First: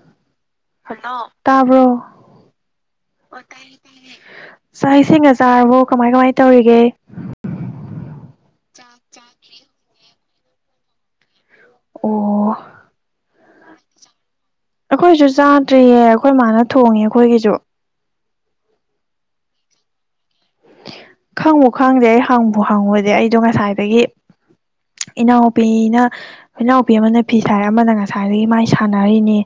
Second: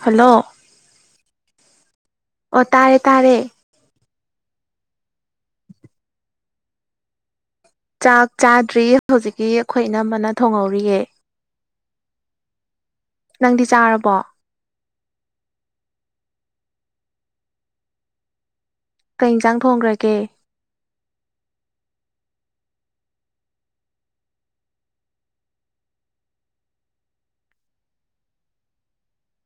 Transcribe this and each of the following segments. hello ꯇꯥꯕ꯭ꯔꯣ ꯑꯣ ꯇꯥꯔꯦ ꯇꯥꯔꯦ ꯆꯥꯛ ꯏꯁꯤꯡ ꯆꯖꯥꯔꯕꯣ ꯀꯃꯥꯏ ꯀꯃꯥꯏ ꯇꯧꯔꯤꯒꯦ ꯆꯥꯛ ꯆꯥꯗ꯭ꯔꯤ ꯍꯧꯖꯤꯛꯀꯤ ꯑꯩꯈꯣꯏ ꯑꯅꯝꯕꯅ ꯊꯣꯡꯍꯧꯔꯤꯌꯦ ꯑꯣ ꯅꯪꯗꯤ ꯆꯥꯔꯕꯣ ꯑꯩꯈꯣꯏꯁꯨ ꯆꯥꯗ꯭ꯔꯤꯌꯦ ꯑꯩꯈꯣꯏ ꯃꯥꯅ ꯊꯣꯡꯉꯦ ꯑꯩꯈꯣꯏꯒꯤꯁꯨ ꯀꯩ ꯏꯟꯁꯥꯡ ꯊꯣꯡꯈ꯭ꯔꯒꯦ ꯈꯪꯕꯨ ꯈꯪꯗꯦ ꯑꯩ ꯍꯪꯕ ꯍꯪꯉꯨꯗꯤ ꯑꯩꯗꯣ ꯉꯁꯥꯏꯗꯒꯤ ꯏꯅꯥꯎꯨꯄꯤꯅ ꯏꯅꯥꯎꯨꯄꯤ ꯑꯃꯅ ꯐꯤꯁ ꯍꯥꯏꯔꯦ ꯑꯃꯅ ꯉꯁꯥꯏꯗꯒꯤ ꯃꯥꯏ ꯁꯥꯟꯅꯔꯤꯅꯤ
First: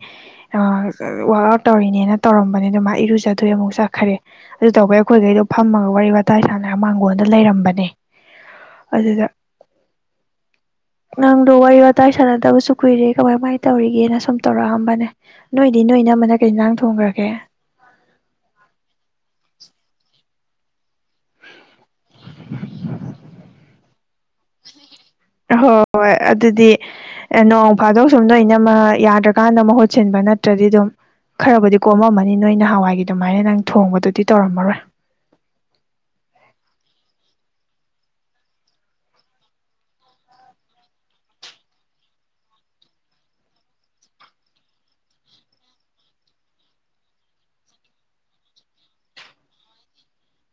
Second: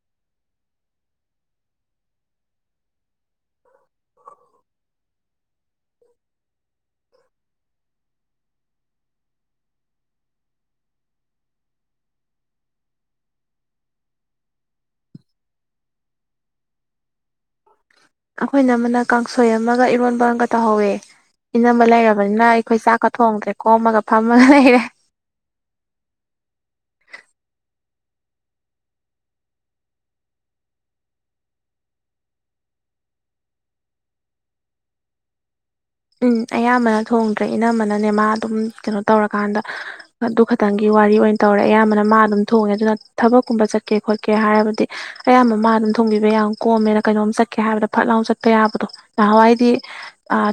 ꯋꯥꯛ ꯑꯎꯠ ꯇꯧꯔꯤꯅꯦꯅ ꯇꯧꯔꯝꯕꯅꯦ ꯑꯗꯨ ꯃꯥ ꯏꯔꯨꯖꯊꯣꯛꯑꯦ ꯑꯃꯨꯛ ꯆꯠꯈꯔꯦ ꯑꯗꯨ ꯇꯧꯕꯩ ꯑꯩꯈꯣꯏ ꯈꯩꯗꯣ ꯐꯝꯃꯒ ꯋꯥꯔꯤ ꯋꯥꯋꯇꯥꯏ ꯁꯥꯟꯅ ꯃꯥꯡꯒꯣꯜꯗ ꯂꯩꯔꯝꯕꯅꯦ ꯑꯗꯨꯗ ꯅꯪꯗꯣ ꯋꯥꯔꯤ ꯋꯥꯇꯥꯏ ꯁꯥꯟꯅꯗꯕꯁꯨ ꯀꯨꯏꯔꯦ ꯀꯃꯥꯏ ꯀꯃꯥꯏꯅ ꯇꯧꯔꯤꯒꯦꯅ ꯁꯨꯝ ꯇꯧꯔꯛꯑꯝꯕꯅꯦ ꯅꯣꯏꯗꯤ ꯅꯣꯏ ꯢꯅꯝꯃꯅ ꯀꯩ ꯏꯟꯖꯥꯡ ꯊꯣꯡꯒ꯭ꯔꯒꯦ ꯑꯩꯈꯣꯏ ꯢꯅꯝꯃꯅ ꯀꯥꯡꯁꯣꯏ ꯑꯃꯒ ꯏꯔꯣꯟꯕ ꯑꯃꯒ ꯇꯧꯍꯧꯋꯦ ꯏꯅꯝꯕ ꯂꯩꯔꯕꯅꯤꯅ ꯑꯩꯈꯣꯏ ꯆꯥꯛꯀ ꯊꯣꯡꯗ꯭ꯔꯦ ꯀꯣꯝ ꯑꯃꯒ ꯍꯣꯏ ꯑꯗꯨꯗꯤ ꯅꯣꯡ ꯐꯥꯗꯧ ꯁꯨꯝꯗ ꯑꯩꯢꯅꯝꯃ ꯌꯥꯗ꯭ꯔꯀꯥꯟꯗ ꯃꯍꯨꯠ ꯁꯤꯟꯕ ꯅꯠꯇ꯭ꯔꯗꯤ ꯑꯗꯨꯝ ꯈꯔꯕꯨꯗꯤ ꯀꯣꯝꯃꯝ ꯃꯅꯤ ꯅꯣꯏ ꯅꯍꯥꯟ ꯋꯥꯏꯒꯤ ꯑꯗꯨꯃꯥꯏꯅ ꯅꯪ ꯊꯣꯡꯕꯗꯨꯗꯤ ꯇꯧꯔꯝ ꯃꯔꯣꯏ ꯎꯝ ꯑꯌꯥꯝꯕꯅ ꯊꯣꯡꯗ꯭ꯔꯦ ꯏꯅꯝꯕꯅꯅꯦ ꯃꯥ ꯑꯗꯨꯝ ꯀꯩꯅꯣ ꯇꯧꯔꯀꯥꯟꯗ ꯑꯗꯨ ꯈꯛꯇꯪꯒꯤ ꯋꯥꯔꯤ ꯑꯣꯏꯅ ꯇꯧꯔꯦ ꯑꯌꯥꯝꯕꯅ ꯃꯥ ꯑꯗꯨꯝ ꯊꯣꯡꯉꯦ ꯑꯗꯨꯅ ꯊꯕꯛꯀ ꯆꯠꯀꯦ ꯈꯣꯠꯀꯦ ꯍꯥꯏꯔꯕꯗꯤ ꯑꯌꯥꯝꯕ ꯃꯥ ꯑꯗꯨꯝ ꯊꯣꯡꯕꯤꯕ ꯌꯥꯝ ꯀꯣꯝꯃꯦꯅ ꯀꯩꯅꯣꯝ ꯆꯠꯀꯦ ꯍꯥꯏꯕꯗ ꯐꯠ ꯂꯥꯎꯅ ꯆꯠꯄ ꯌꯥꯕꯗꯣ ꯅꯍꯥꯟꯋꯥꯏꯗꯤ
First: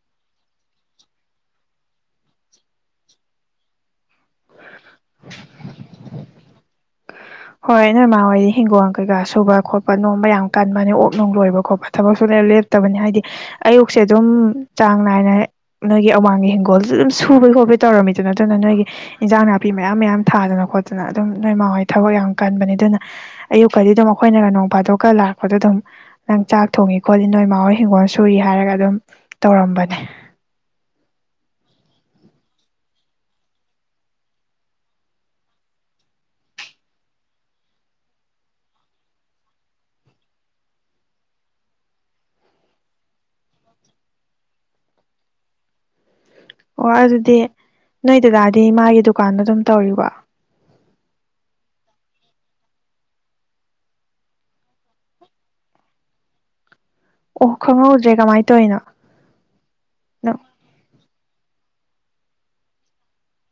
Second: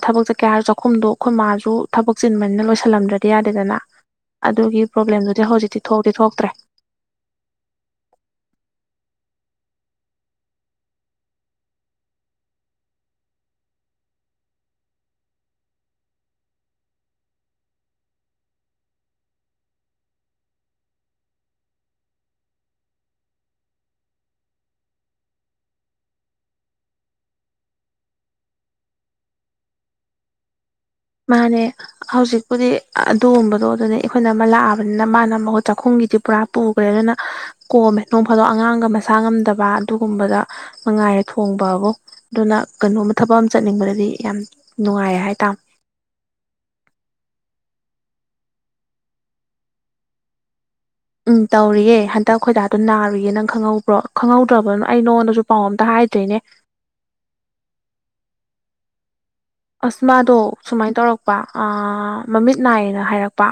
ꯊꯕꯛ ꯆ ꯀꯌꯥ ꯆꯥꯛꯈꯨꯝꯗꯣ ꯑꯩꯈꯣꯏ ꯃꯥꯁꯨ ꯊꯕꯛ ꯆꯤꯟꯕꯅꯤꯅ ꯂꯣꯏꯁꯤꯜꯂꯝꯗ꯭ꯔꯗꯤ ꯌꯥꯗꯦꯗꯅ ꯑꯗꯨꯒꯤ ꯄ꯭ꯔꯣꯕ꯭ꯂꯦꯝꯗꯨꯗꯤ ꯍꯧꯖꯤꯛꯇꯤ ꯊꯣꯛꯇꯤ ꯊꯣꯛꯇ꯭ꯔꯦ ꯍꯣꯏ ꯅꯣꯢꯃꯥ ꯍꯣꯏꯗꯤ ꯍꯤꯡꯒꯣꯜ ꯀꯩꯀꯥ ꯁꯨꯕ ꯈꯣꯠꯄ ꯅꯣꯝꯕ ꯌꯥꯝ ꯀꯟꯕꯅꯦ ꯑꯣꯛ ꯅꯨꯡ ꯂꯣꯏꯕ ꯈꯣꯠꯄ ꯊꯕꯛꯁꯨ ꯂꯩ ꯂꯦꯞꯇꯕꯅꯦ ꯍꯥꯏꯗꯤ ꯑꯌꯨꯛꯁꯦ ꯑꯗꯨꯝ ꯆꯥꯡ ꯅꯥꯏꯅ ꯅꯣꯏꯒꯤ ꯑꯋꯥꯥꯡꯒꯤ ꯍꯤꯡꯒꯣꯜꯁꯨ ꯑꯗꯨꯝ ꯁꯨ ꯍꯣꯕꯦ ꯍꯣꯕꯦ ꯇꯧꯔꯝꯃꯤꯗꯨ ꯅꯠꯇꯅ ꯅꯣꯏꯒꯤ ꯏꯟꯖꯥꯡ ꯅꯥꯄꯤ ꯃꯌꯥꯝ ꯃꯌꯥꯝ ꯊꯥꯗꯅ ꯈꯣꯠꯇꯅ ꯑꯗꯨꯝ ꯅꯣꯏ ꯃꯥ ꯍꯣꯏ ꯊꯕꯛ ꯌꯥꯝ ꯀꯟꯕꯅꯤ ꯑꯗꯨꯅ ꯑꯌꯨꯛꯀꯗꯤ ꯑꯗꯨꯝ ꯑꯩꯈꯣꯏꯅ ꯅꯣꯡ ꯐꯥꯗꯣꯛꯀ ꯂꯥꯛꯄꯗꯣ ꯑꯗꯨꯝ ꯅꯪ ꯆꯥꯛ ꯊꯣꯡꯉꯦ ꯈꯣꯠꯂꯦ ꯅꯣꯏ ꯃꯥ ꯍꯣꯏ ꯍꯤꯡꯒꯣꯜ ꯁꯨꯏ ꯍꯥꯏꯔꯒ ꯑꯗꯨꯝ ꯇꯧꯔꯝꯕꯅꯦ ꯃꯥꯅꯦ ꯍꯧꯖꯤꯛꯄꯨꯗꯤ ꯑꯗꯨꯒꯨꯝꯕꯗꯣ ꯑꯗꯨꯗꯩ ꯑꯩꯈꯣꯏ ꯏꯅꯝꯃ ꯂꯥꯛꯑꯕꯅꯤꯅ ꯃꯥꯅ ꯃꯍꯨꯠ ꯆꯥꯛꯈꯨꯝꯒꯤ ꯄꯨꯔꯥ ꯄꯨꯈ꯭ꯔꯦ ꯑꯗꯨꯅ ꯀꯣꯝꯃꯦ ꯅꯣꯡ ꯐꯥꯗꯣ ꯑꯉꯥꯡꯒ ꯃꯁꯥ ꯉꯝꯗꯕ ꯑꯗꯨꯒꯨꯝꯕꯗ ꯅꯨꯡꯉꯥꯏꯔꯦ ꯊꯣꯡꯕꯕꯨ ꯑꯗꯨꯅ ꯀꯩꯅꯣꯝꯃ ꯊꯕꯛ ꯑꯃ ꯆꯠꯅꯤꯡꯕꯗꯤ ꯌꯥꯝ ꯅꯨꯡꯉꯥꯏꯌꯦ ꯍꯥꯏꯇꯥꯥꯝꯅꯦ ꯑꯣ ꯑꯗꯨꯗꯤ ꯅꯣꯏ ꯗꯥꯗꯤ ꯃꯥꯒꯤ ꯗꯨꯀꯥꯟꯗ ꯑꯗꯨꯝ ꯇꯧꯔꯤꯕꯣ ꯎꯝ ꯇꯧꯔꯤꯌꯦ ꯍꯟꯗꯛ ꯈꯣꯏꯗꯥꯗꯣ ꯅꯥꯔꯨꯌꯦ ꯅꯪ ꯈꯪꯍꯧꯕ꯭ꯔꯣ ꯈꯪꯍꯧꯗ꯭ꯔꯕꯅꯣ ꯑꯩ ꯅꯉꯣꯟꯗꯁꯨ ꯄꯥꯎ ꯑꯝꯇ ꯍꯥꯏ ꯍꯥꯢꯗ꯭ꯔꯦꯅꯦ ꯑꯣ ꯈꯪꯍꯧꯗ꯭ꯔꯦ ꯀꯃꯥꯏꯅ ꯇꯧꯔꯤꯅꯣ ꯑꯁ ꯃꯥꯗꯣ ꯅꯪ ꯁꯨꯃꯥꯏꯅ ꯇꯧꯔꯛꯄ ꯃꯃꯤꯠ ꯅꯥꯏꯌꯦꯅ ꯍꯥꯏꯔꯛꯄ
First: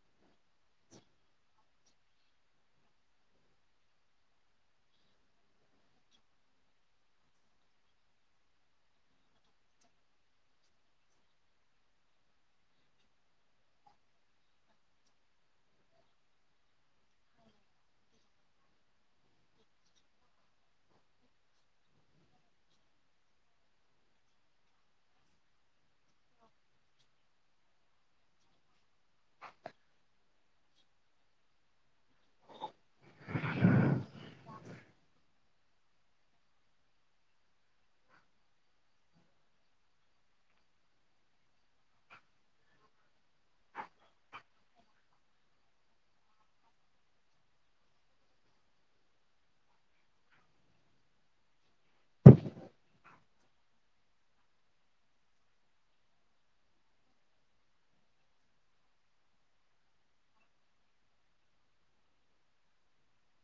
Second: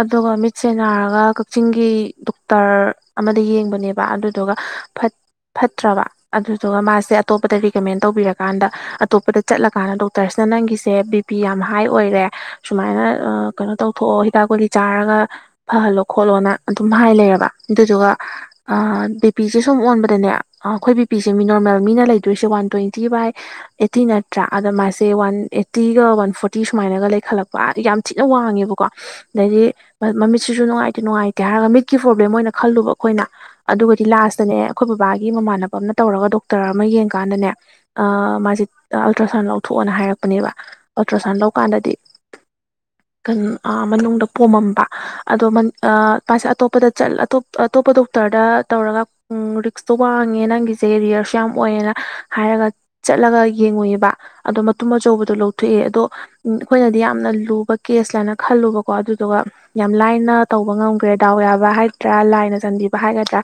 ꯑꯗꯨꯒ ꯃꯤꯠꯁꯦ ꯅꯥꯔꯒ ꯀꯛꯆꯤꯡꯒꯤ ꯗꯣꯛꯇꯔ ꯑꯃꯗ ꯌꯦꯡꯕꯅꯦꯕ ꯑꯗꯨꯗꯨꯒ ꯐꯠ ꯐꯠꯇ꯭ꯔꯕ ꯑꯗꯨꯗꯨꯒ ꯃꯥꯁꯦ ꯑꯇꯣꯞꯄꯗ ꯔꯤꯀꯃꯦꯟ ꯇꯧꯕꯤꯔꯀꯥꯟꯗ ꯑꯇꯣꯞꯄꯗ ꯆꯠꯂꯀꯥꯟꯗ ꯗꯣꯛ ꯗꯣꯛꯇꯔꯁꯅ ꯅꯪꯒꯤꯁꯦ ꯕꯤ ꯄꯤ ꯌꯥꯝꯅ ꯍꯥꯏ ꯑꯣꯏꯔꯦ ꯁꯨꯃꯥꯏꯅ ꯀꯩꯅꯣ ꯇꯧꯊꯣꯛꯑꯣ ꯍꯤꯗꯥꯛ ꯀꯨꯂꯤ ꯆꯥꯔꯒ ꯐꯜꯂꯣ ꯈꯣꯠꯂꯣꯅ ꯑꯗꯨꯝ ꯍꯥꯏ ꯂꯩꯔꯕ ꯑꯗꯨꯗꯨꯒ ꯕꯤꯄꯤꯁꯦ ꯁꯨꯝ ꯑꯣꯟꯕꯗ ꯅꯦ ꯑꯩꯈꯣꯏ ꯕꯤ ꯄꯤꯁꯦ ꯃꯤ ꯅꯣꯔꯃꯦꯜ ꯃꯤꯅ ꯂꯩꯗꯣꯏꯁꯦ ꯋꯥꯟ ꯇ꯭ꯋꯦꯟꯇꯤ ꯕꯥꯏ ꯑꯦꯠꯇꯤ ꯅꯠꯇ꯭ꯔꯥ ꯑꯗꯨ ꯃꯥꯁꯦ ꯋꯥꯟ ꯑꯦꯠꯇꯤꯒ ꯋꯥꯟ ꯐꯣꯔꯇꯤ ꯁꯨꯃꯥꯏꯅꯒ ꯂꯩꯈꯠꯂꯛꯄ ꯌꯥꯝ ꯊꯤꯅ ꯋꯥꯡꯉꯦꯕꯀꯣ ꯑꯗꯩꯗꯤ ꯃꯃꯤꯠꯁꯤꯁꯨ ꯅꯨꯡꯉꯥꯏꯇꯦ ꯅꯨꯡꯉꯥꯏꯇꯦ ꯍꯥꯢꯔꯒ ꯃꯤꯠꯀꯤ ꯄ꯭ꯔꯣꯕ꯭ꯂꯦꯝ ꯑꯣꯏꯅ ꯈꯜꯂꯨꯕ ꯑꯩꯈꯣꯏꯅ ꯑꯗꯨꯒꯗꯤ ꯂꯥꯁꯇꯅꯦ ꯑꯩꯈꯣꯏ ꯕꯕꯥꯒꯤ ꯃꯃꯥꯟꯅꯕ ꯑꯃꯅ ꯇꯧꯔꯒ ꯗꯣꯛꯇꯔ ꯑꯃ ꯌꯦꯡꯀꯥꯟꯗꯅꯦ ꯑꯥ ꯃꯥꯁꯦ ꯑꯜꯇ꯭ꯔꯥꯁꯥꯎꯟ ꯂꯧ ꯊꯣꯛꯑꯣꯅ ꯍꯥꯏꯔꯛꯄꯅꯦꯕ ꯑꯜꯇ꯭ꯔꯥꯁꯥꯎꯟ ꯂꯧꯀꯥꯟꯗꯗꯤ [inaudible] ꯑꯥ ꯃꯅꯨꯡꯗ ꯄꯣꯝꯃꯝꯕ ꯑꯗꯣ ꯑꯥ ꯄꯥꯁꯦ ꯑꯇꯣꯞꯄꯗ ꯆꯠ ꯑꯇꯣꯞꯄ ꯗꯣꯛꯇꯔ ꯇꯔꯗ ꯇꯧꯔꯒ ꯎꯝ ꯔꯤꯛꯁꯇꯣ ꯋꯥꯡꯑꯦꯅ ꯅꯪꯒꯤꯁꯦ ꯔꯤꯌꯔꯁꯨ ꯌꯥꯝ ꯑꯣꯢꯑꯦꯅ ꯍꯥꯢꯔꯒ ꯆꯠ ꯆꯠꯂꯒ ꯌꯦꯡꯉꯨꯏꯕꯥ ꯑꯗꯣ ꯃꯇꯨꯝ ꯑꯆꯧꯕꯗꯣ ꯂꯧꯊꯣꯛꯑꯦ ꯑꯗꯣ ꯑꯩꯈꯣꯏꯅꯗꯤ ꯌꯥꯝꯅ ꯂꯨꯕ ꯀꯦꯁ ꯂꯥꯏꯅ ꯈꯜꯂꯨꯕꯀꯣ ꯑꯗꯨꯗꯨꯒ ꯌꯥꯝ ꯂꯥꯏꯅ ꯇꯧꯕ ꯉꯝꯈ꯭ꯔꯦ ꯗꯥꯎ ꯌꯥꯕ ꯍꯥꯏꯒꯗ꯭ꯔꯥ ꯂꯥꯏꯅ ꯆꯟꯕꯤꯕ ꯍꯥꯏꯒꯗ꯭ꯔꯥ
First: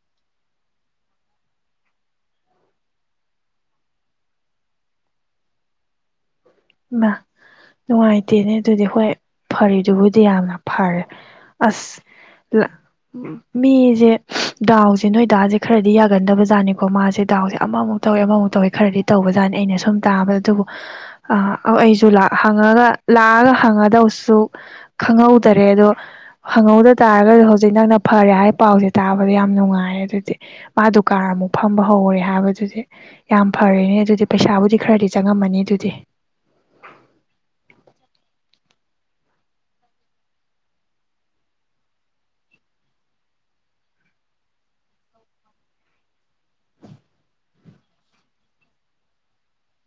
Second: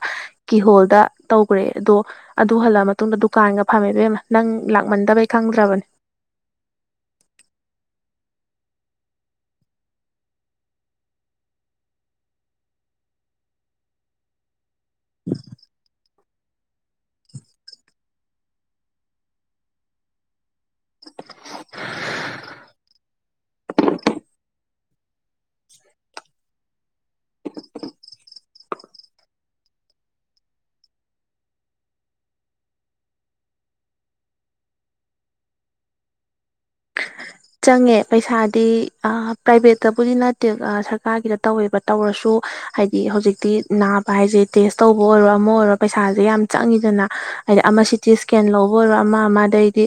ꯀꯤꯍꯣꯜꯗ ꯇꯧꯈ꯭ꯔꯦ ꯑꯗꯣ ꯑꯗꯨ ꯍꯜꯂꯛ ꯃꯇꯨꯡꯗ ꯗꯨꯀꯥꯟꯒ ꯐꯝꯃꯦ ꯏꯕꯦꯝꯃ ꯅꯪ ꯂꯥꯛꯃꯟꯗꯕꯩ ꯈꯪꯗ꯭ꯔꯕꯅꯦ ꯍꯩꯃ ꯅꯨꯡꯉꯥꯏꯇꯦꯅꯦ ꯑꯗꯨꯗꯤ ꯍꯣꯏ ꯐꯔꯤꯗꯨꯕꯨꯗꯤ ꯌꯥꯝꯅ ꯐꯔꯦ ꯑꯁ ꯃꯤꯁꯦ ꯗꯥꯎꯁꯦ ꯅꯣꯏ ꯗꯥꯁꯦ ꯈꯔꯗꯤ ꯌꯥꯒꯟꯗꯕ ꯖꯥꯠꯅꯤꯀꯣ ꯃꯥꯁꯦ ꯗꯥꯎꯁꯦ ꯑꯃꯃꯨꯛ ꯇꯧꯏꯦ ꯑꯃꯃꯨꯛ ꯇꯧꯋꯦ ꯈꯔꯗꯤ ꯇꯧꯕꯖꯥꯠꯅꯤ ꯑꯩꯅ ꯁꯨꯝ ꯇꯥꯕꯗ ꯑꯗꯨꯕꯨ ꯑꯩꯁꯨ ꯂꯥꯛꯑ ꯍꯪꯉꯒ ꯂꯥꯛꯑꯒ ꯍꯪꯉꯗꯧꯁꯨ ꯈꯪꯍꯧꯗꯔꯦ ꯑꯗꯣ ꯈꯪꯍꯧꯗ ꯇꯥꯔꯒꯗꯤ ꯍꯧꯖꯤꯛ ꯅꯪꯅ ꯐꯔꯦ ꯍꯥꯏ ꯄꯥꯎꯁꯦ ꯇꯥꯗ ꯌꯥꯝ ꯅꯨꯡꯉꯥꯏꯔꯦ ꯑꯗꯨꯗꯤ ꯃꯥ ꯗꯨꯀꯥꯟ ꯑꯃꯨꯛ ꯐꯝꯕ ꯍꯧꯔꯦ ꯍꯥꯏꯕꯗꯨꯗꯤ ꯌꯥꯝ ꯐꯔꯦꯅꯦ ꯑꯗꯨꯗꯤ ꯄꯩꯁꯥ ꯥꯕꯨꯗꯤ ꯈꯔꯗꯤ ꯆꯪꯉꯝꯃꯅꯤ ꯑꯗꯨꯗꯤ ꯆꯪꯉꯦ ꯄꯩꯁꯥꯗꯤ ꯄ꯭ꯔꯥꯏꯚꯦꯠꯇꯕꯨꯗꯤ ꯅꯠꯇꯦ ꯁꯔꯀꯥꯔꯒꯤꯗ ꯇꯧꯋꯦꯕ ꯇꯧꯔꯁꯨ ꯍꯥꯏꯗꯤ ꯍꯧꯖꯤꯛꯇꯤ ꯅ ꯅꯥꯕ ꯍꯤꯢꯁꯤꯗꯤ ꯇꯦꯁꯇꯧꯕ ꯑꯣꯏꯔꯣ ꯑꯃ ꯑꯣꯢꯔꯣ ꯄꯩꯁꯥꯁꯦ ꯌꯥꯝ ꯆꯪ ꯏꯗꯅ ꯍꯥꯢꯗꯤ ꯑꯃ ꯁꯤꯇꯤ ꯁ꯭ꯀꯦꯟ ꯂꯧꯕ ꯑꯣꯢꯔꯣ ꯑꯃ ꯑꯃꯗꯩꯗꯤ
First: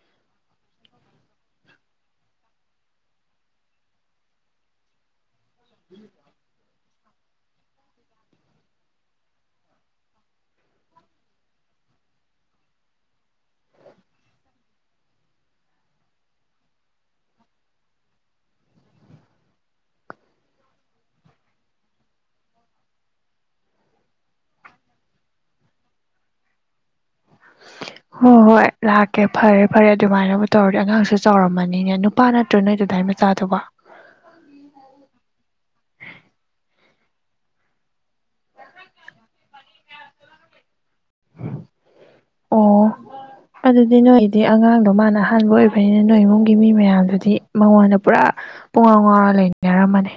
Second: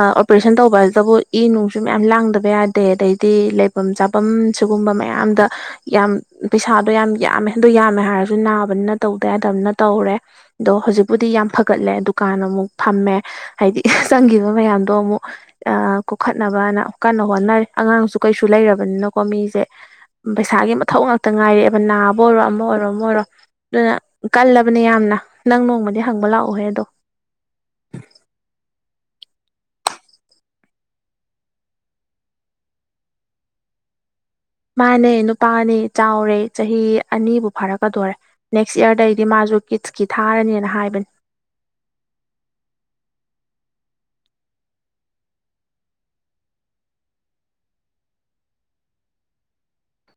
ꯑꯣꯄꯔꯦꯁꯟ ꯇꯧꯕ ꯍꯥꯏꯁꯤꯗꯕꯨ ꯏ ꯅꯨꯡ ꯁꯨ ꯃꯌꯥꯝ ꯂꯥꯡꯗꯕ ꯌꯥꯗꯦ ꯑꯗꯩꯗꯤ ꯂꯩꯐꯝ ꯆꯥꯐꯝ ꯁꯤꯒꯨꯝꯕ ꯃꯌꯥꯝꯗ ꯌꯥꯝ ꯄꯩꯁꯥꯗꯣ ꯌꯥꯝ ꯌꯥꯝꯃꯦ ꯑꯗꯣ ꯌꯥꯝꯃꯦ ꯍꯥꯏꯔꯁꯨ ꯅꯥꯕꯅꯤꯅ ꯇꯧꯗꯦ ꯍꯥꯏꯗꯕꯅ ꯇꯧꯔꯦ ꯑꯗꯣ ꯍꯧꯖꯤꯛꯄꯨꯗꯤ ꯌꯥꯝ ꯐꯒꯠꯂꯦ ꯗꯨ ꯀꯥꯟꯅ ꯑꯃꯨꯛ ꯐꯝꯃꯦ ꯍꯥꯏꯗꯤ ꯆꯪꯈꯤꯕ ꯃꯌꯥꯝꯗꯣ ꯑꯃꯨꯛ ꯑ ꯀꯨꯈꯠ ꯅꯕꯅ ꯀꯟꯅ ꯍꯣꯠꯅꯔꯤ ꯑꯉꯥꯡꯁꯨ ꯀꯩꯁꯨ ꯂꯩꯔꯕꯅꯤꯅꯀꯣ ꯃꯤꯁꯦ ꯄꯩꯁꯥꯒꯤ ꯃꯊꯧ ꯉꯥꯛꯇ ꯉꯥꯏꯔꯛꯑꯦꯕ ꯅꯥꯕ ꯑꯣꯏꯔꯣ ꯑꯃ ꯑꯣꯏꯔꯣ ꯑꯃ ꯑꯣꯏꯔꯣ ꯑꯗꯨꯅ ꯀꯜꯂꯕꯅꯦ ꯌꯥꯝꯅ ꯅꯪ ꯅꯣꯡꯃꯗꯤ ꯍꯪꯕ ꯂꯥꯛꯑꯣꯍꯦ ꯑꯗꯣ [inaudible] ꯍꯣꯏ ꯍꯣꯏ ꯂꯥꯛꯀꯦ ꯐꯔꯦ ꯐꯔꯦ ꯑꯗꯨꯃꯥꯏꯅꯕꯨ ꯇꯧꯔꯗꯤ ꯑꯉꯥꯡꯁꯨ ꯆꯥꯎꯔꯝꯃꯅꯤꯅꯦ ꯅꯨꯄꯥ ꯅꯠꯇ꯭ꯔꯣ ꯅꯣꯏꯗꯗ ꯗꯥ ꯃꯆꯥꯗꯨꯕꯨ ꯃꯥꯅꯦ ꯅꯨꯄꯥꯅꯦ ꯆꯥꯎꯔꯦ ꯆꯍꯤ ꯑꯅꯤꯕꯨ ꯐꯥꯔꯛꯀꯗꯧꯔꯦ ꯅꯦꯛꯁ ꯏꯌꯥꯔꯗꯩꯗꯤ ꯃꯥꯁꯨ ꯀꯤꯠꯁꯀꯤ ꯊꯥꯔꯅꯤꯅ ꯍꯥꯏꯕꯅꯤ ꯑꯣ ꯑꯗꯨꯗꯤ ꯅꯣꯏꯗꯤ ꯑꯉꯥꯡꯗꯣ ꯃꯥꯅ ꯑꯍꯥꯟꯕ ꯑꯣꯏꯕꯅꯤꯅ ꯅꯣꯏ ꯏꯃꯨꯡꯒꯤ ꯃꯤ ꯃꯌꯥꯝꯗꯨꯗꯤ ꯃꯉꯣꯟꯗ ꯄꯨꯔꯥ ꯄꯨꯡ ꯉꯥꯎ ꯉꯥꯎꯔ ꯂꯩꯃꯤꯟꯅꯔꯝꯃꯅꯤ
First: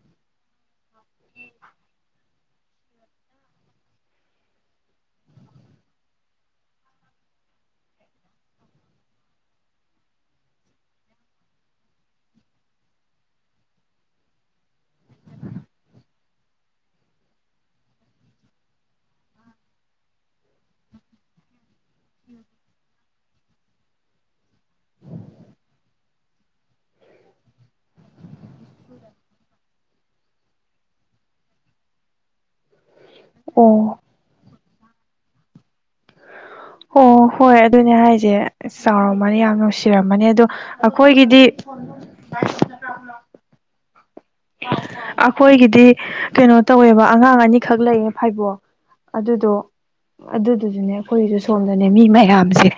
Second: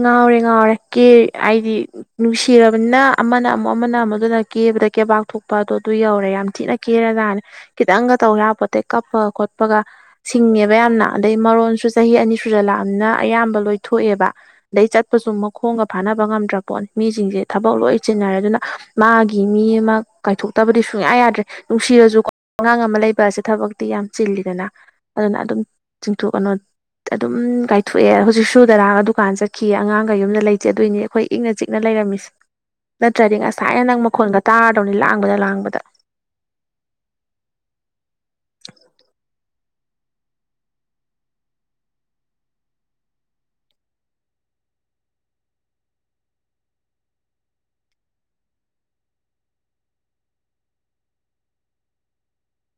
ꯉꯥꯎꯔꯦ ꯉꯥꯎꯔꯦ ꯀꯦ ꯍꯥꯏꯗꯤ ꯅꯨꯡꯁꯤꯔꯕꯅꯤꯅ ꯑꯃꯅ ꯑꯃꯨꯛ ꯑꯃ ꯅꯃꯨꯛ ꯀꯦꯕꯗ ꯀꯦꯕꯥꯛ ꯊꯣꯛꯄꯗꯣ ꯑꯗꯨ ꯌꯧꯔꯦ ꯌꯥꯝ ꯊꯤꯅ ꯀꯦꯔꯖꯅꯦ ꯈꯤꯇꯪꯒ ꯇꯧ ꯌꯥꯄꯣꯠꯇꯦ ꯀꯞꯄ ꯈꯣꯠꯄꯒ ꯁꯤꯡꯉꯦꯕ ꯌꯥꯝꯅ ꯑꯗꯩ ꯃꯔꯣꯟꯁꯨ ꯆꯍꯤ ꯑꯅꯤ ꯁꯨꯖꯜ ꯂꯥꯛꯑꯝꯅꯤꯅ ꯑꯌꯥꯝꯕ ꯂꯣꯏ ꯊꯣꯛꯑꯦꯕ ꯑꯗꯩ ꯆꯠꯄꯁꯨ ꯃꯈꯣꯡꯒ ꯐꯥꯅꯕ ꯉꯝꯗ꯭ꯔ ꯄꯣꯠꯅꯤ ꯃꯤꯁꯤꯡꯁꯦ ꯊꯕꯛ ꯂꯣꯏ ꯆꯤꯟꯅꯔꯦ ꯑꯗꯨꯅ ꯃꯥꯒꯤ ꯃꯤ ꯑꯃ ꯀꯥꯏꯊꯣꯛꯇꯕꯗꯤ ꯁꯨꯡꯌꯥ ꯌꯥꯗ꯭ꯔꯦ ꯅꯨꯡꯁꯤꯔꯁꯨ ꯑꯉꯥꯡ ꯑꯃ ꯂꯩ ꯕꯁꯦ ꯊꯕꯛꯇꯤ ꯌꯥꯝ ꯆꯤꯜꯂꯤꯗꯅ ꯑꯗꯨꯅ ꯑꯗꯨꯝ ꯆꯤꯡꯊꯣꯛꯑꯅꯨ ꯑꯗꯨꯝ ꯀꯥꯏꯊꯣꯛꯑꯦ ꯍꯧꯖꯤꯛꯁꯨ ꯇꯨꯨꯗꯗꯥꯒ ꯗꯨꯀꯥꯟ ꯆꯠꯈꯤꯌꯦ ꯑꯉꯥꯡꯒ ꯌꯨꯝꯗ ꯂꯩꯇꯦ ꯑꯗꯨꯏꯅꯤ ꯑꯈꯣꯏ ꯏꯪꯅ ꯆꯤꯛꯅ ꯂꯩꯔꯝꯃꯤꯁꯦ ꯅꯠꯇ꯭ꯔꯗꯤ ꯉꯁꯥꯏꯅ ꯑꯣ ꯅꯪ ꯃꯈꯣꯟꯒ ꯇꯥꯔꯗꯧꯅꯤ ꯂꯥꯡꯕꯗ ꯂꯥꯡꯕꯗ ꯑꯣ ꯍꯣꯏ ꯑꯗꯨꯅꯦ ꯍꯥꯏꯁꯦ ꯆꯥꯎꯔꯝꯃꯅꯤ ꯌꯥꯝ ꯅꯨꯡꯁꯤꯔꯝꯃꯅꯤ ꯑꯗꯣ ꯑꯩꯈꯣꯏꯒꯤꯗꯤ [unintelligible] ꯑꯈꯣꯏꯒꯤꯗꯤ ꯀꯩꯅꯣ ꯇꯧꯋꯦꯕ ꯑꯉꯥꯡ ꯑꯅꯤꯈꯛ ꯂꯩꯌꯦ ꯐꯥꯏꯕꯣꯛ ꯑꯗꯨꯗꯣ ꯑꯗꯨꯗꯨꯁꯨꯅꯦ ꯑꯩꯈꯣꯏꯁꯨ ꯁꯣꯝꯗꯅꯦ ꯃꯤ ꯃꯌꯥꯝꯁꯦ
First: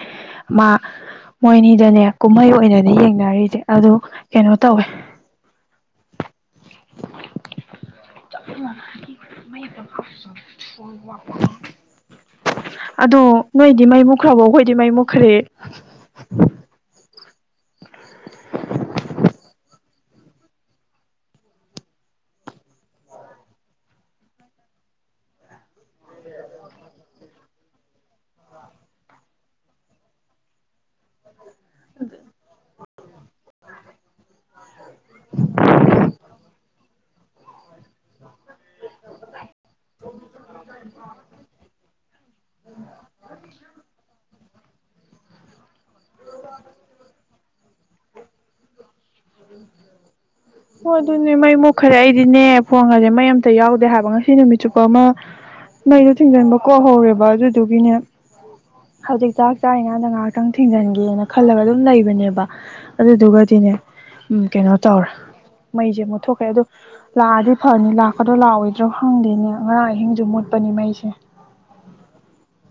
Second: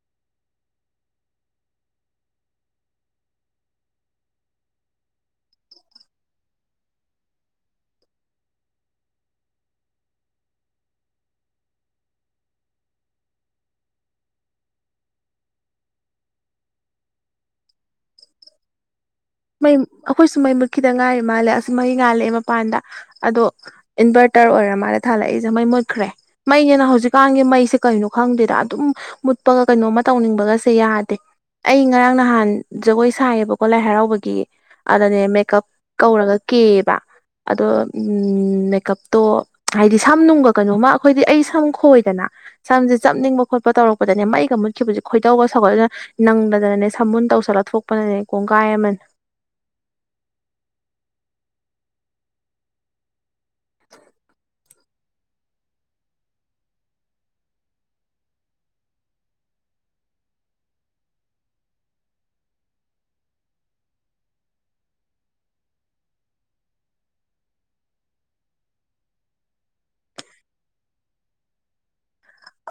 ꯃꯥ ꯃꯣꯏꯅꯤꯗꯅꯦ ꯀꯨꯝꯍꯩ ꯑꯣꯏꯅꯅꯦ ꯌꯦꯡꯅꯔꯤꯁꯦ ꯑꯗꯨ ꯀꯩꯅꯣ ꯇꯧꯋꯦ [inaudible] [unintelligible] ꯑꯗꯣ ꯅꯣꯏꯗꯤ ꯃꯩ ꯃꯨꯈ꯭ꯔꯕꯣ ꯑꯩꯈꯣꯏꯗꯤ ꯃꯩ ꯃꯨꯈ꯭ꯔꯦ ꯃꯩ ꯑꯩꯈꯣꯏꯁꯨ ꯃꯩ ꯃꯨꯠꯈꯤꯗ ꯉꯥꯏꯔꯤ ꯃꯥꯜꯂꯦ ꯑꯁ ꯃꯍꯩ ꯉꯥꯜꯂꯛꯑꯦ ꯃꯄꯥꯟꯗ ꯑꯗꯣ ꯏꯟꯚꯔ ꯇꯔ ꯑꯣꯏꯔ ꯃꯥꯂꯦ ꯊꯥꯜꯂꯛꯏꯁꯦ ꯃꯩ ꯃꯨꯠꯈ꯭ꯔꯦ ꯃꯩꯅꯤꯅ ꯍꯧꯖꯤꯛꯀꯥꯟꯒꯤ ꯃꯩꯁ ꯁꯤ ꯀꯩꯅꯣ ꯈꯪꯗꯦꯗ ꯑꯗꯨꯝ ꯃꯨꯠꯄꯒ ꯀꯩꯅꯣꯝꯃ ꯇꯧꯅꯤꯡꯕꯒꯁꯦ ꯌꯥꯗꯦ ꯑꯩ ꯉꯔꯥꯡ ꯅꯍꯥꯟ ꯖꯒꯣꯏ ꯁꯥꯏꯌꯦꯕꯀꯣ ꯂꯥꯏ ꯍꯔꯥꯎꯕꯒꯤ ꯑꯗꯅꯦ ꯃꯦꯀꯞ ꯀꯧꯔꯒ ꯀꯦꯌꯦꯕ ꯑꯗꯣ ꯃꯦꯀꯞꯇꯣ ꯍꯥꯏꯗꯤ ꯁꯝ ꯅꯨꯡꯒ ꯀꯩꯅꯣꯃ ꯑꯈꯣꯏꯗꯤ ꯑꯩ ꯁꯝ ꯈꯣꯏꯗꯅ ꯁꯝꯁꯦ ꯆꯞꯅꯤꯡꯕ ꯈꯣꯠꯄ ꯇꯧꯔꯛꯄꯗꯅꯦ ꯃꯩꯒ ꯃꯨꯠ ꯈꯤꯕꯁꯦ ꯈꯣꯏꯗꯩꯒ ꯁꯧꯒꯠꯂ ꯅꯪꯗꯅꯅꯦ ꯁꯝꯕꯨꯟ ꯇꯧꯁꯜꯂ ꯊꯣꯛꯄꯅꯅꯦ ꯀꯣꯡꯒꯥꯏ ꯑꯃꯅꯦ ꯎꯝ ꯍꯣꯢ ꯑꯗꯨꯅꯦ ꯃꯩ ꯃꯨꯛꯈ꯭ꯔꯦ ꯑꯩꯗꯤꯅꯦ ꯐꯣꯡꯉꯁꯦ ꯃꯩ ꯑꯝꯇ ꯌꯥꯎꯗꯦ ꯍꯥꯏꯕ ꯉꯁꯤ ꯅꯨꯃꯤꯠ ꯆꯨꯞꯄ ꯑꯃ ꯃꯩꯗꯣ ꯊꯤꯡꯖꯤꯟꯕ ꯀꯣ ꯍꯧꯔꯦꯕ ꯑꯗꯨꯗꯨꯒꯤꯅꯦ ꯍꯧꯖꯤꯛ ꯆꯥꯛ ꯆꯥꯔꯤꯉꯥꯟꯗ ꯉꯥꯏꯍꯥꯛꯇꯪ ꯊꯤꯡꯖꯤꯟꯒꯦꯅ ꯈꯜꯂꯒ ꯑꯗꯨꯝ ꯂꯩꯕꯅꯦꯕ ꯑꯗꯨꯗꯨꯒꯗꯤꯅꯦ ꯎꯝ ꯀꯩꯅꯣ ꯇꯧꯔꯦ ꯃꯩꯁꯦ ꯃꯨꯠꯊꯣꯛꯈ꯭ꯔꯦ ꯑꯗꯨ ꯂꯥꯛꯑꯗꯤ ꯐꯅꯤ ꯂꯥꯛꯀꯗ꯭ꯔꯣ ꯂꯥꯛꯑꯣꯏꯗ꯭ꯔꯣ ꯍꯪꯗꯦꯅꯦ ꯑꯔꯥꯡ ꯑꯍꯤꯡꯁꯨ ꯃꯨꯠ ꯄꯅꯤ ꯃꯩꯁꯦ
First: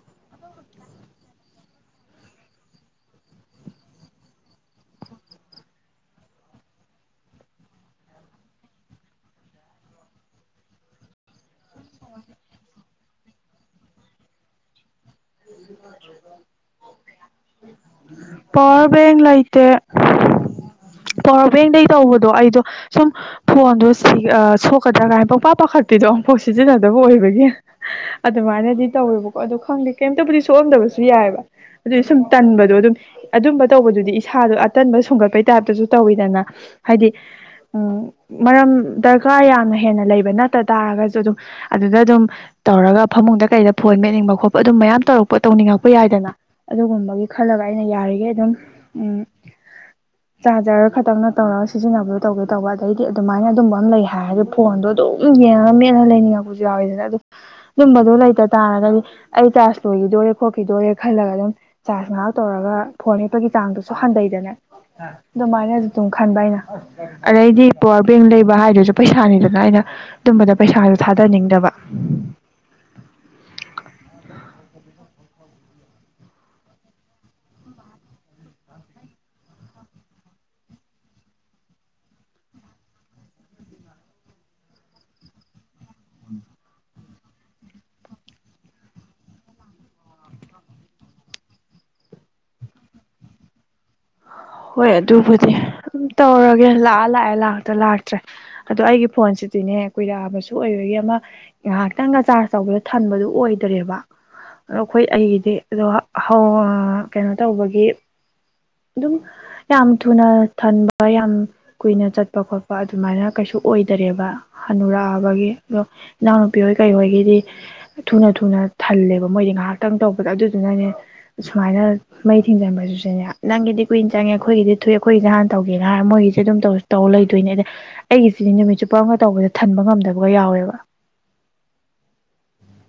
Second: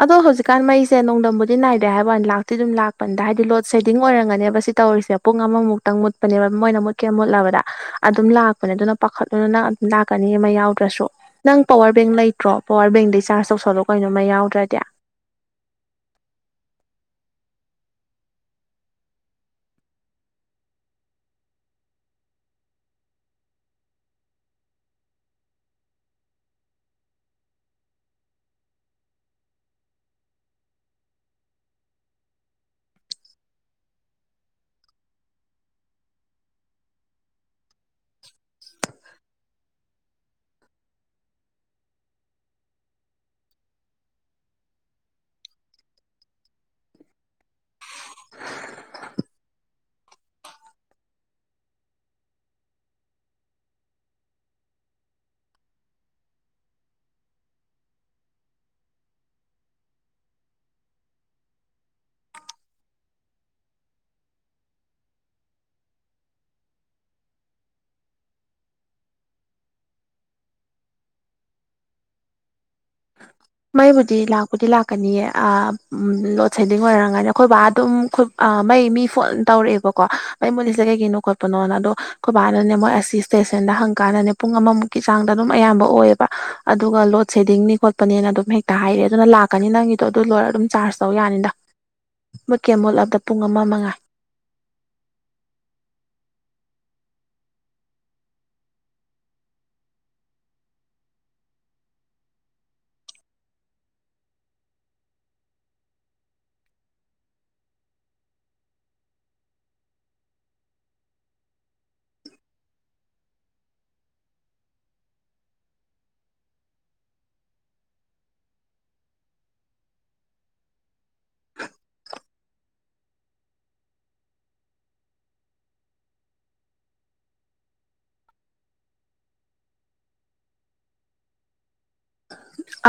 ꯑꯗꯣ ꯍꯧꯖꯤꯛꯀꯥꯟ ꯃꯩꯁꯦ ꯅꯣꯡꯗꯝꯕꯨꯗꯤ ꯅꯥꯏꯗꯦ ꯍꯥꯏꯕ ꯋꯥꯅꯤ ꯂꯥꯛꯇꯤ ꯑꯗꯨꯝ ꯂꯥꯛꯄꯅꯤꯗ ꯍꯥꯏꯗꯤ ꯂꯣꯗ ꯁꯦꯗꯤꯡ ꯑꯣꯏꯔꯝꯒꯅꯦꯕ ꯁꯤ ꯇꯧꯔꯤꯁꯦ ꯁꯦ ꯄꯨꯡ ꯑꯃ ꯃꯨꯛꯇꯡ ꯃꯨꯠꯄꯅꯦ ꯃꯣꯢꯅ ꯃꯨꯛꯀꯦꯅ ꯃꯨꯠꯂꯕꯗ ꯑꯗꯨꯝ ꯂꯥꯛꯄꯅꯦ ꯑꯗꯨꯅ ꯄꯥꯈꯠꯂꯨꯅꯣ ꯅꯪ ꯑꯗꯨꯝ ꯀꯅꯤ ꯃꯩ ꯌꯥꯎꯗ꯭ꯔꯁꯨ ꯅꯪ ꯄꯋꯥꯔ ꯕꯦꯡ ꯂꯩꯇ꯭ꯔꯣ ꯄꯋꯥꯔ ꯕꯦꯡꯗꯩ ꯆꯥꯔꯖ ꯇꯧꯁꯜꯂꯣ ꯀꯩꯅꯣ ꯃꯩ ꯌꯥꯎꯗ꯭ꯔꯗꯤ ꯗꯦ [inaudible] ꯄꯋꯥꯔ ꯕꯦꯡ ꯂꯩꯇꯦ ꯄꯋꯥꯔ ꯕꯦꯡꯗꯒꯤ ꯇꯧꯕꯗꯣ ꯑꯩꯗꯣ ꯁꯨꯝ ꯐꯣꯟꯗꯣ ꯁꯤ ꯑ ꯁꯣꯛꯀꯗ꯭ꯔꯥ ꯀꯥꯏꯅ ꯄꯨꯡꯄꯥ ꯄꯥꯈꯠ ꯀꯨꯔꯇꯤꯗꯣ ꯑꯃꯨꯛꯐꯥꯎ ꯁꯤꯖꯤꯟꯅꯗꯕ ꯑꯣꯏꯕꯒꯤ ꯑꯗꯨꯃꯥꯏꯅꯗꯤ ꯇꯧꯋꯦꯕꯀꯣ ꯑꯗꯨ ꯈꯪꯗꯦ ꯀꯩꯝꯇꯕꯨꯗꯤ ꯁꯣꯛꯑꯝꯗꯕꯁꯨ ꯌꯥꯏꯑꯦꯕ ꯑꯗꯨꯗꯤ ꯁꯨꯝ ꯇꯟꯕꯗꯣ ꯑꯗꯨꯝ ꯑꯗꯨꯝꯕ ꯇꯧꯕꯗꯨꯗꯤ ꯏꯁꯥꯗꯣ ꯑꯇꯟꯕ ꯁꯨꯡꯒꯠꯄꯒꯤ ꯇꯥꯏꯞꯇꯁꯨ ꯇꯧꯋꯤꯗꯅ ꯍꯥꯏꯗꯤ ꯎꯝ ꯃꯔꯝ ꯗꯔꯀꯥꯔ ꯌꯥꯝꯅ ꯍꯦꯟꯅ ꯂꯩꯕ ꯅꯠꯇ ꯇꯥꯔꯒꯁꯨ ꯑꯗꯨꯝ ꯑꯗꯨꯗ ꯑꯗꯨꯝ ꯇꯧꯔꯒ ꯐꯃꯨꯡꯗ ꯀꯩꯗ ꯐꯣꯟ ꯃꯦꯠꯅꯤꯡꯕ ꯈꯣꯠ ꯑꯗꯨꯝ ꯃꯌꯥꯝ ꯇꯧꯔꯛꯄ ꯇꯧꯅꯤꯡꯉꯛꯄ ꯌꯥꯏꯗꯅ ꯑꯗꯨꯒꯨꯝꯕꯒꯤ ꯈꯜꯂꯒ ꯑꯩꯅ ꯌꯥꯔꯤꯈꯩ ꯑꯗꯨꯝ ꯎꯝ ꯆꯥꯔꯖꯔ ꯈꯛꯇꯪꯅ ꯇꯧꯔꯒ ꯁꯤꯖꯤꯟꯅꯕꯣ ꯇꯧꯒꯦ ꯇꯧꯕ ꯑꯗꯩꯗꯤ ꯑꯗꯨꯃꯥꯏꯅ ꯑꯗꯨꯝꯕ ꯑꯃ ꯂꯩ ꯍꯥꯏꯔꯗꯤ ꯐꯣꯟꯗꯣ ꯑꯗꯨ ꯑꯗꯨꯝ ꯌꯦꯡꯉꯒ ꯃꯦꯠꯂꯒ ꯂꯩꯅꯤꯡꯉꯛꯄꯁꯨ ꯌꯥꯎꯋꯤꯗꯅ ꯑꯗꯨ ꯑꯗꯨꯝꯕꯗꯣ ꯂꯩꯇ ꯇꯥꯔꯒꯗꯤ ꯑꯩ ꯆꯥꯔꯖ ꯂꯣꯏꯒꯤꯗꯣꯔꯦ ꯈꯣꯠꯈꯤꯗꯣꯔꯦ ꯈꯜꯂꯒ ꯑꯗꯨꯝ ꯆꯥꯔꯖ ꯉꯥꯏꯍꯥꯛ ꯇꯧꯔꯒ ꯐꯣꯟ ꯃꯦꯠꯄꯒꯤ ꯆꯥꯡꯗꯨꯁꯨ ꯍꯟꯗꯩ ꯖꯅ ꯑꯗꯨꯃꯥꯏꯅ ꯑꯗꯨꯝ ꯈꯟꯕ ꯑꯩꯅ ꯑꯗꯩꯗꯤ ꯄꯋꯥꯔ ꯕꯦꯡ ꯂꯩꯕ ꯍꯥꯏꯗꯁꯨ ꯄꯩꯁꯥꯅꯤꯗꯅ ꯑꯩꯅ ꯑꯗꯨꯝꯕꯗ ꯄꯩꯁꯥꯁꯨ ꯊꯥꯗꯅꯤꯡꯗꯕ ꯃꯩꯕꯨꯗꯤ ꯂꯥꯛꯄꯨꯗꯤ ꯂꯥꯛꯀꯅꯤꯌꯦ ꯑꯥ ꯂꯣꯗ ꯁꯦꯗꯤꯡ ꯑꯣꯏꯔꯝꯒꯅꯤ ꯑꯩꯈꯣꯏ ꯕꯥ ꯑꯗꯨꯝ ꯑ ꯃꯩ ꯃꯤ ꯐꯣꯟ ꯇꯧꯔꯛꯑꯦꯕꯀꯣ ꯃꯩ ꯃꯨꯂꯤꯁꯤ ꯀꯩꯒꯤꯅꯣ ꯈꯣꯠꯄꯅꯣꯅ ꯑꯗꯣ ꯈꯣꯏꯕꯥꯅꯅꯦ ꯃꯣꯏ ꯑꯁꯤ ꯁ꯭ꯇꯦꯁꯟ ꯗ ꯍꯪꯀꯥꯟꯗꯅꯦ ꯄꯨꯡ ꯑꯃꯃꯨꯛꯀꯤ ꯆꯥꯡꯗ ꯑꯗꯨꯝ ꯑꯌꯥꯝꯕ ꯑꯣꯏꯑꯦꯕ ꯑꯗꯨꯒ ꯂꯣꯗ ꯁꯦꯗꯤꯡꯅꯤ ꯈꯣꯠꯄꯅꯦꯅ ꯑꯗꯨꯝ ꯍꯦꯛꯇ ꯍꯥꯏꯔꯛꯑꯦ ꯑꯗꯨꯅ ꯂꯥꯛꯀꯅꯤ ꯅꯪꯒꯤꯗꯣ ꯑꯗꯨ ꯂꯣꯏꯔ ꯑꯗꯨꯝ ꯆꯥꯔꯖ ꯇꯧ ꯌꯥꯅꯤꯗ ꯃꯨꯠꯀꯦ ꯃꯨꯠꯂꯕꯗ ꯄꯨꯡ ꯑꯃ ꯃꯉꯥꯏ ꯍꯣꯏ ꯑꯗꯨꯕꯨꯗꯤ ꯑꯗꯨꯝ ꯇꯧꯔꯒꯦ ꯂꯥꯛꯑ ꯂꯥꯛꯑꯦ ꯂꯥꯛꯇ꯭ꯔ ꯂꯥꯛꯇ꯭ꯔꯦ ꯑꯗꯣ ꯑꯩꯒꯤ ꯐꯣꯟꯁꯤ ꯑꯗꯨꯅꯦ ꯀꯨꯏꯔꯛꯑꯕꯁꯨ ꯑꯣꯏꯕꯒꯤ ꯑꯃ ꯉꯥꯏꯍꯥꯛꯇꯪꯒꯆꯥꯔ ꯇꯧꯕꯗ ꯊꯟꯕꯗꯨ ꯑꯣꯏꯗ꯭ꯔꯦꯕ ꯑꯗꯣ ꯑꯩꯈꯣꯏ ꯑꯩꯒꯤꯗꯤ ꯑꯗꯣ ꯍꯧꯑ ꯑꯥ ꯀꯩꯅꯣ ꯇꯧꯕꯒꯤ ꯑꯗꯨꯝ ꯌꯥꯝ ꯊꯨꯅ ꯊꯟꯕ ꯌꯥꯝ ꯀꯨꯏꯅ ꯆꯠꯄ ꯈꯣꯠꯄ ꯑꯗꯨꯃꯥꯏꯅ ꯀꯩꯁꯨ ꯑꯣꯏꯗꯔꯦꯕ ꯍꯅꯨꯔꯛꯑꯕꯒꯤ ꯑꯗꯣ ꯏꯅꯥꯎꯅꯨꯄꯤ ꯍꯣꯏ ꯀꯩ ꯍꯣꯏꯒꯤꯗꯤ ꯊꯨꯅ ꯊꯨꯅ ꯊꯜꯂꯦꯕ ꯃꯣꯏꯗꯤ ꯉꯥꯏꯍꯥꯛꯇꯪ ꯇꯧꯕꯗ ꯑꯗꯨꯏꯗꯨꯅꯅꯦ ꯁꯨꯃꯥꯏꯅ ꯃꯩ ꯊꯤꯡꯖꯤꯡꯕꯁꯨꯅꯦ ꯅꯪꯒꯤꯗꯤ ꯀꯨꯏꯅ ꯆꯪꯉꯦ ꯑꯩꯈꯣꯏꯗꯤ ꯊꯨꯏ ꯑꯩꯈꯣꯏꯁꯦ ꯍꯥꯟꯅ ꯇꯧꯒꯦꯅ ꯍꯥꯏꯔ ꯃꯣꯏꯒꯤꯁꯦ ꯑꯗꯨꯝ ꯇꯧ ꯂꯩꯗꯣꯏꯅꯦ ꯑꯗꯩ ꯑꯩꯒꯤꯁꯦ ꯁꯤꯗꯤ ꯅꯨꯃꯤꯠ ꯆꯨꯞꯄꯝꯒ ꯇꯧꯕꯁꯦ ꯊꯟꯕ ꯉꯝꯗꯕꯒ ꯌꯥꯎꯋꯦꯕ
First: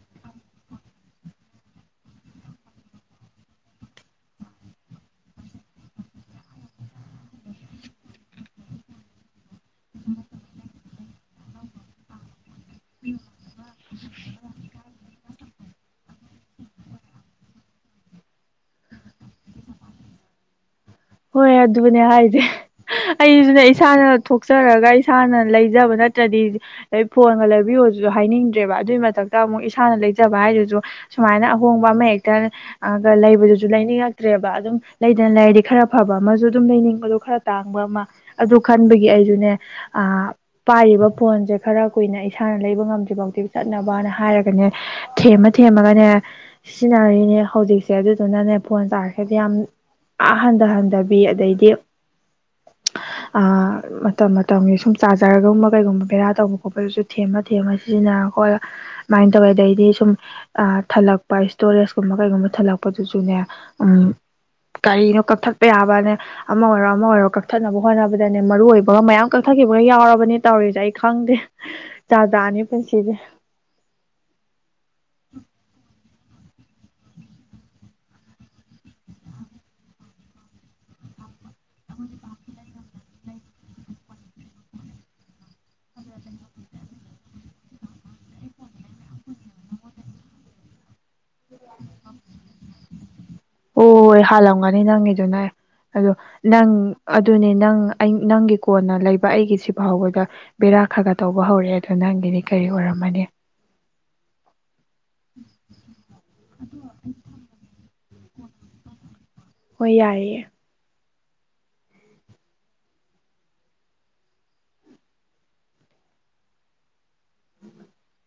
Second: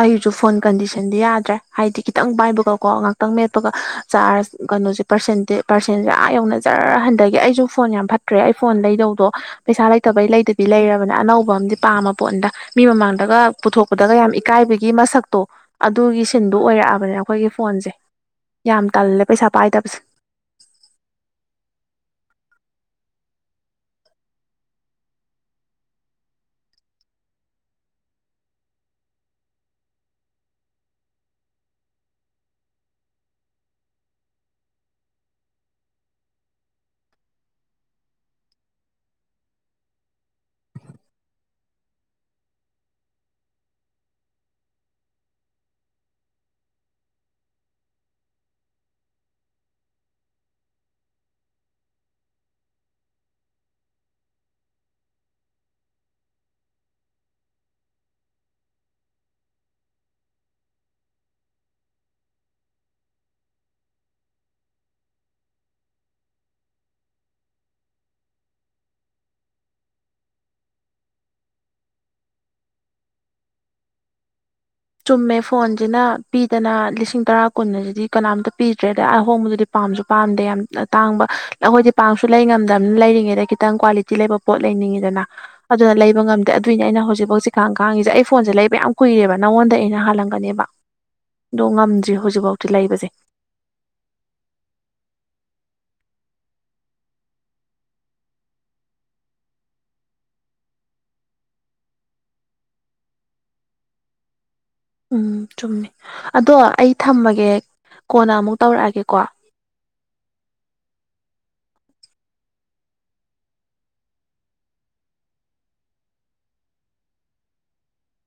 ꯑꯩꯁꯨ ꯐꯣꯟ ꯀꯟꯗꯤꯁꯟꯗꯤ ꯌꯥꯗ꯭ꯔꯦ ꯍꯥꯏꯗꯤ ꯈꯤꯇꯪ ꯄꯥꯏꯕꯒ ꯀꯣ ꯉꯥꯛꯇꯪ ꯃꯦꯠꯄꯒ ꯆꯥꯔꯖ ꯀꯩꯅꯣꯁꯦ ꯄꯥꯔꯁꯦꯟꯇꯦ ꯄꯥꯔꯁꯦꯟꯁꯦ ꯑꯥ ꯌꯧꯅ ꯖꯔ ꯍꯟꯗꯒꯤ ꯑꯩꯁꯨ ꯐꯣꯟ ꯌꯥꯝ ꯐꯠꯇ꯭ꯔꯦ ꯑꯩ ꯐꯣꯟ ꯂꯩꯗꯧꯗꯣ ꯄꯩꯁꯥ ꯂꯩꯇꯕꯩ ꯂꯩꯗꯕꯤ ꯂꯩꯔꯕꯅꯦ ꯑꯅꯧꯕ ꯑꯃꯗꯤ ꯄꯥꯝꯃ ꯄꯣꯠꯅꯤꯗ ꯃꯤ ꯃꯃꯥꯡꯗꯒ ꯄꯨꯊꯣꯛ ꯗꯒ ꯌꯥꯝ ꯏꯀꯥꯏꯕꯒꯤ ꯃꯁꯛꯇꯣ ꯑꯗꯨꯒꯤ ꯁꯤꯟꯗꯣ ꯑꯣꯏꯔꯛꯑꯕꯅꯦ ꯑꯩꯈꯣꯏꯒꯤ ꯐꯣꯟꯁꯦ ꯌꯥꯝ ꯇꯜꯂꯦ ꯄꯩꯁꯥ ꯄꯥꯏꯗꯕꯁꯦ ꯍꯣꯏ ꯑꯗꯨꯅꯦ ꯍꯥꯏꯁꯦ ꯑꯩꯖꯨꯆꯦ ꯏꯁꯥꯅ ꯊꯣꯛꯆꯔꯒ ꯏꯁꯥꯅ ꯂꯩꯖꯕ ꯅꯠꯇ꯭ꯔꯗꯤ ꯐꯣꯟꯒ ꯂꯩꯕꯤꯌꯣ ꯍꯥꯏꯅꯤꯡꯗ꯭ꯔꯦꯕ ꯑꯗꯨꯒꯤ ꯃꯊꯛꯇ ꯑꯃꯨꯛ ꯏꯁꯥꯅ ꯂꯩꯖꯕ ꯍꯥꯏꯗꯨꯁꯨ ꯁꯨꯃꯥꯏꯅ ꯑꯍꯣꯡꯕ ꯑꯃ ꯍꯦꯛꯇ ꯂꯩꯕꯗꯨꯁꯨ ꯂꯩꯅꯤꯡꯉꯛꯇ꯭ꯔꯦꯕ ꯑꯗꯨꯝ ꯂꯩꯗꯅ ꯂꯩꯔꯗꯤ ꯈꯔ ꯑꯐꯕ ꯑꯃꯁꯨ ꯑꯗꯨꯝ ꯂꯩꯅꯤꯡꯕꯗꯣ ꯈꯔ ꯇꯥꯡꯕ ꯑꯃ ꯑꯗꯨ ꯈꯟꯕꯒꯤ ꯑꯩꯁꯨꯅꯦ ꯑꯥ ꯄꯥꯏ ꯐꯣꯟꯁꯦ ꯈꯔ ꯀꯨꯏꯅ ꯏꯁꯥꯅ ꯂꯩꯕ ꯉꯝꯗ꯭ꯔꯤꯐꯥꯎꯗꯤ ꯆꯠꯅꯕ ꯍꯥꯢꯔꯒꯅꯦ ꯊꯦꯝꯃ ꯊꯦꯝꯃꯒ ꯁꯤꯖꯤꯟꯅꯔꯤꯅꯦ ꯍꯧꯖꯤꯛꯁꯦ ꯑꯗꯨꯗꯨꯅꯅꯦ ꯐꯣꯟ ꯆꯥꯔꯖꯁꯦ ꯌꯥꯝ ꯑꯥ ꯇꯥꯍꯟꯗꯕꯤ ꯑꯗꯩꯗꯤ ꯑꯥ ꯃꯇꯝ ꯃꯇꯝꯒꯤ ꯁꯨꯝ ꯆꯥꯔꯖꯔꯒꯨꯝꯕ ꯀꯩꯒꯨꯝꯕ ꯕꯦꯔꯥ ꯇꯧꯕ ꯈꯣꯠꯄꯗꯨꯁꯨ ꯊꯦꯝꯃ ꯊꯦꯝꯃ ꯁꯤꯖꯤꯟꯅ ꯑꯈꯣꯏ ꯃꯥꯏꯟ ꯇꯧꯔꯦ ꯑꯗꯩꯗꯤ ꯁꯨꯝ ꯊꯜꯂꯛꯄ ꯏꯁꯇꯣꯔꯦꯁ ꯀꯨꯝꯕ ꯀꯩꯒꯨꯝꯕ ꯊꯜꯂꯛꯄꯗꯨꯁꯨ ꯅꯦ ꯎꯝ ꯀꯔꯤꯅꯣ ꯀꯛꯊꯠ ꯌꯥꯕꯅꯦ ꯑꯃ ꯑꯣꯏꯔꯣ ꯑꯃ ꯑꯣꯏꯔꯣ ꯀꯛꯊꯠꯅꯕ ꯍꯣꯠꯅꯕꯗꯅꯦ ꯃꯔꯨ ꯑꯣꯏꯕꯒ ꯃꯌꯥꯝ ꯀꯛꯊꯠꯈꯤꯕꯒ ꯌꯥꯎꯔꯕꯅꯦ ꯇꯧꯔ ꯁꯦ ꯑꯩ ꯈꯪꯗꯦ ꯖꯥꯠ ꯖꯥꯠꯅꯤ ꯄꯨꯟꯁꯤꯁꯦ ꯆꯨꯝꯃꯦ ꯐꯣꯟꯁꯤꯅ ꯄꯤꯗꯅ ꯂꯤꯁꯤꯡ ꯇꯔꯥ ꯀꯨꯟ ꯑꯁꯤꯗꯤ ꯀꯅꯥꯝꯇ ꯄꯤꯗ꯭ꯔꯦ ꯑꯗ ꯑꯍꯣꯡꯕꯗꯨꯗꯤ ꯄꯥꯝꯁꯨ ꯄꯥꯝꯗꯦ ꯌꯥꯝ ꯇꯥꯡꯕ ꯑꯩꯈꯣꯏꯗꯤ ꯄꯥꯛꯁꯨ ꯂꯩ ꯉꯝꯗꯝꯅꯤꯅ ꯂꯩꯔꯤꯉꯩꯗ ꯈꯤꯇꯪ ꯀ꯭ꯋꯥꯂꯤꯇꯤ ꯂꯩꯕ ꯄꯣꯠ ꯂꯩꯅꯤꯡꯉꯤꯗꯅ ꯑꯗꯨꯅ ꯂꯩꯕ ꯉꯝꯗꯦ ꯑꯗꯨꯏꯅꯦ ꯑꯩꯅ ꯍꯧꯖꯤꯛꯐꯥꯎ ꯁꯤꯈꯥꯡ ꯈꯥꯡꯉꯤꯁꯦ ꯑꯩ ꯐꯣꯟ ꯁꯤ ꯂꯩꯕ ꯌꯥꯝ ꯀꯨꯏꯔꯦꯕ ꯅꯪꯉꯣꯟꯗ ꯑꯩꯅ ꯍꯥꯜꯂꯝꯒꯅꯦꯕ ꯑꯗꯣ ꯉꯝꯗ꯭ꯔꯤ ꯍꯧꯖꯤꯛꯐꯥꯎꯗꯤ ꯂꯩꯕꯁꯦ ꯍꯣꯢ ꯍꯥꯜꯂꯝꯒꯅꯤ ꯅꯪꯒꯤꯗꯨꯅ ꯑꯗꯣ ꯅꯪ ꯑꯗꯨꯅꯦ ꯅꯪ ꯅꯪꯒꯤ ꯀꯣꯟꯅ ꯂꯩꯕ ꯑꯩꯒꯤꯁꯤ ꯐꯥꯎꯕꯗ ꯕꯦꯔꯥ ꯈꯔ ꯈꯔ ꯇꯧꯕ ꯍꯧꯔꯛꯑꯦ ꯑꯗꯨ ꯅꯪꯒꯤꯗꯤ ꯀꯔꯤ ꯑꯣꯏꯔꯝꯃꯅꯤ ꯎꯝ ꯆꯨꯝꯃꯤ ꯑꯗꯣ ꯑꯩ ꯊꯝꯃꯒꯦ ꯀꯣꯟꯅ ꯑꯃꯨꯛ ꯇꯧꯔꯛꯑꯒꯦꯀꯣ ꯌꯥꯢꯌꯦ [inaudible]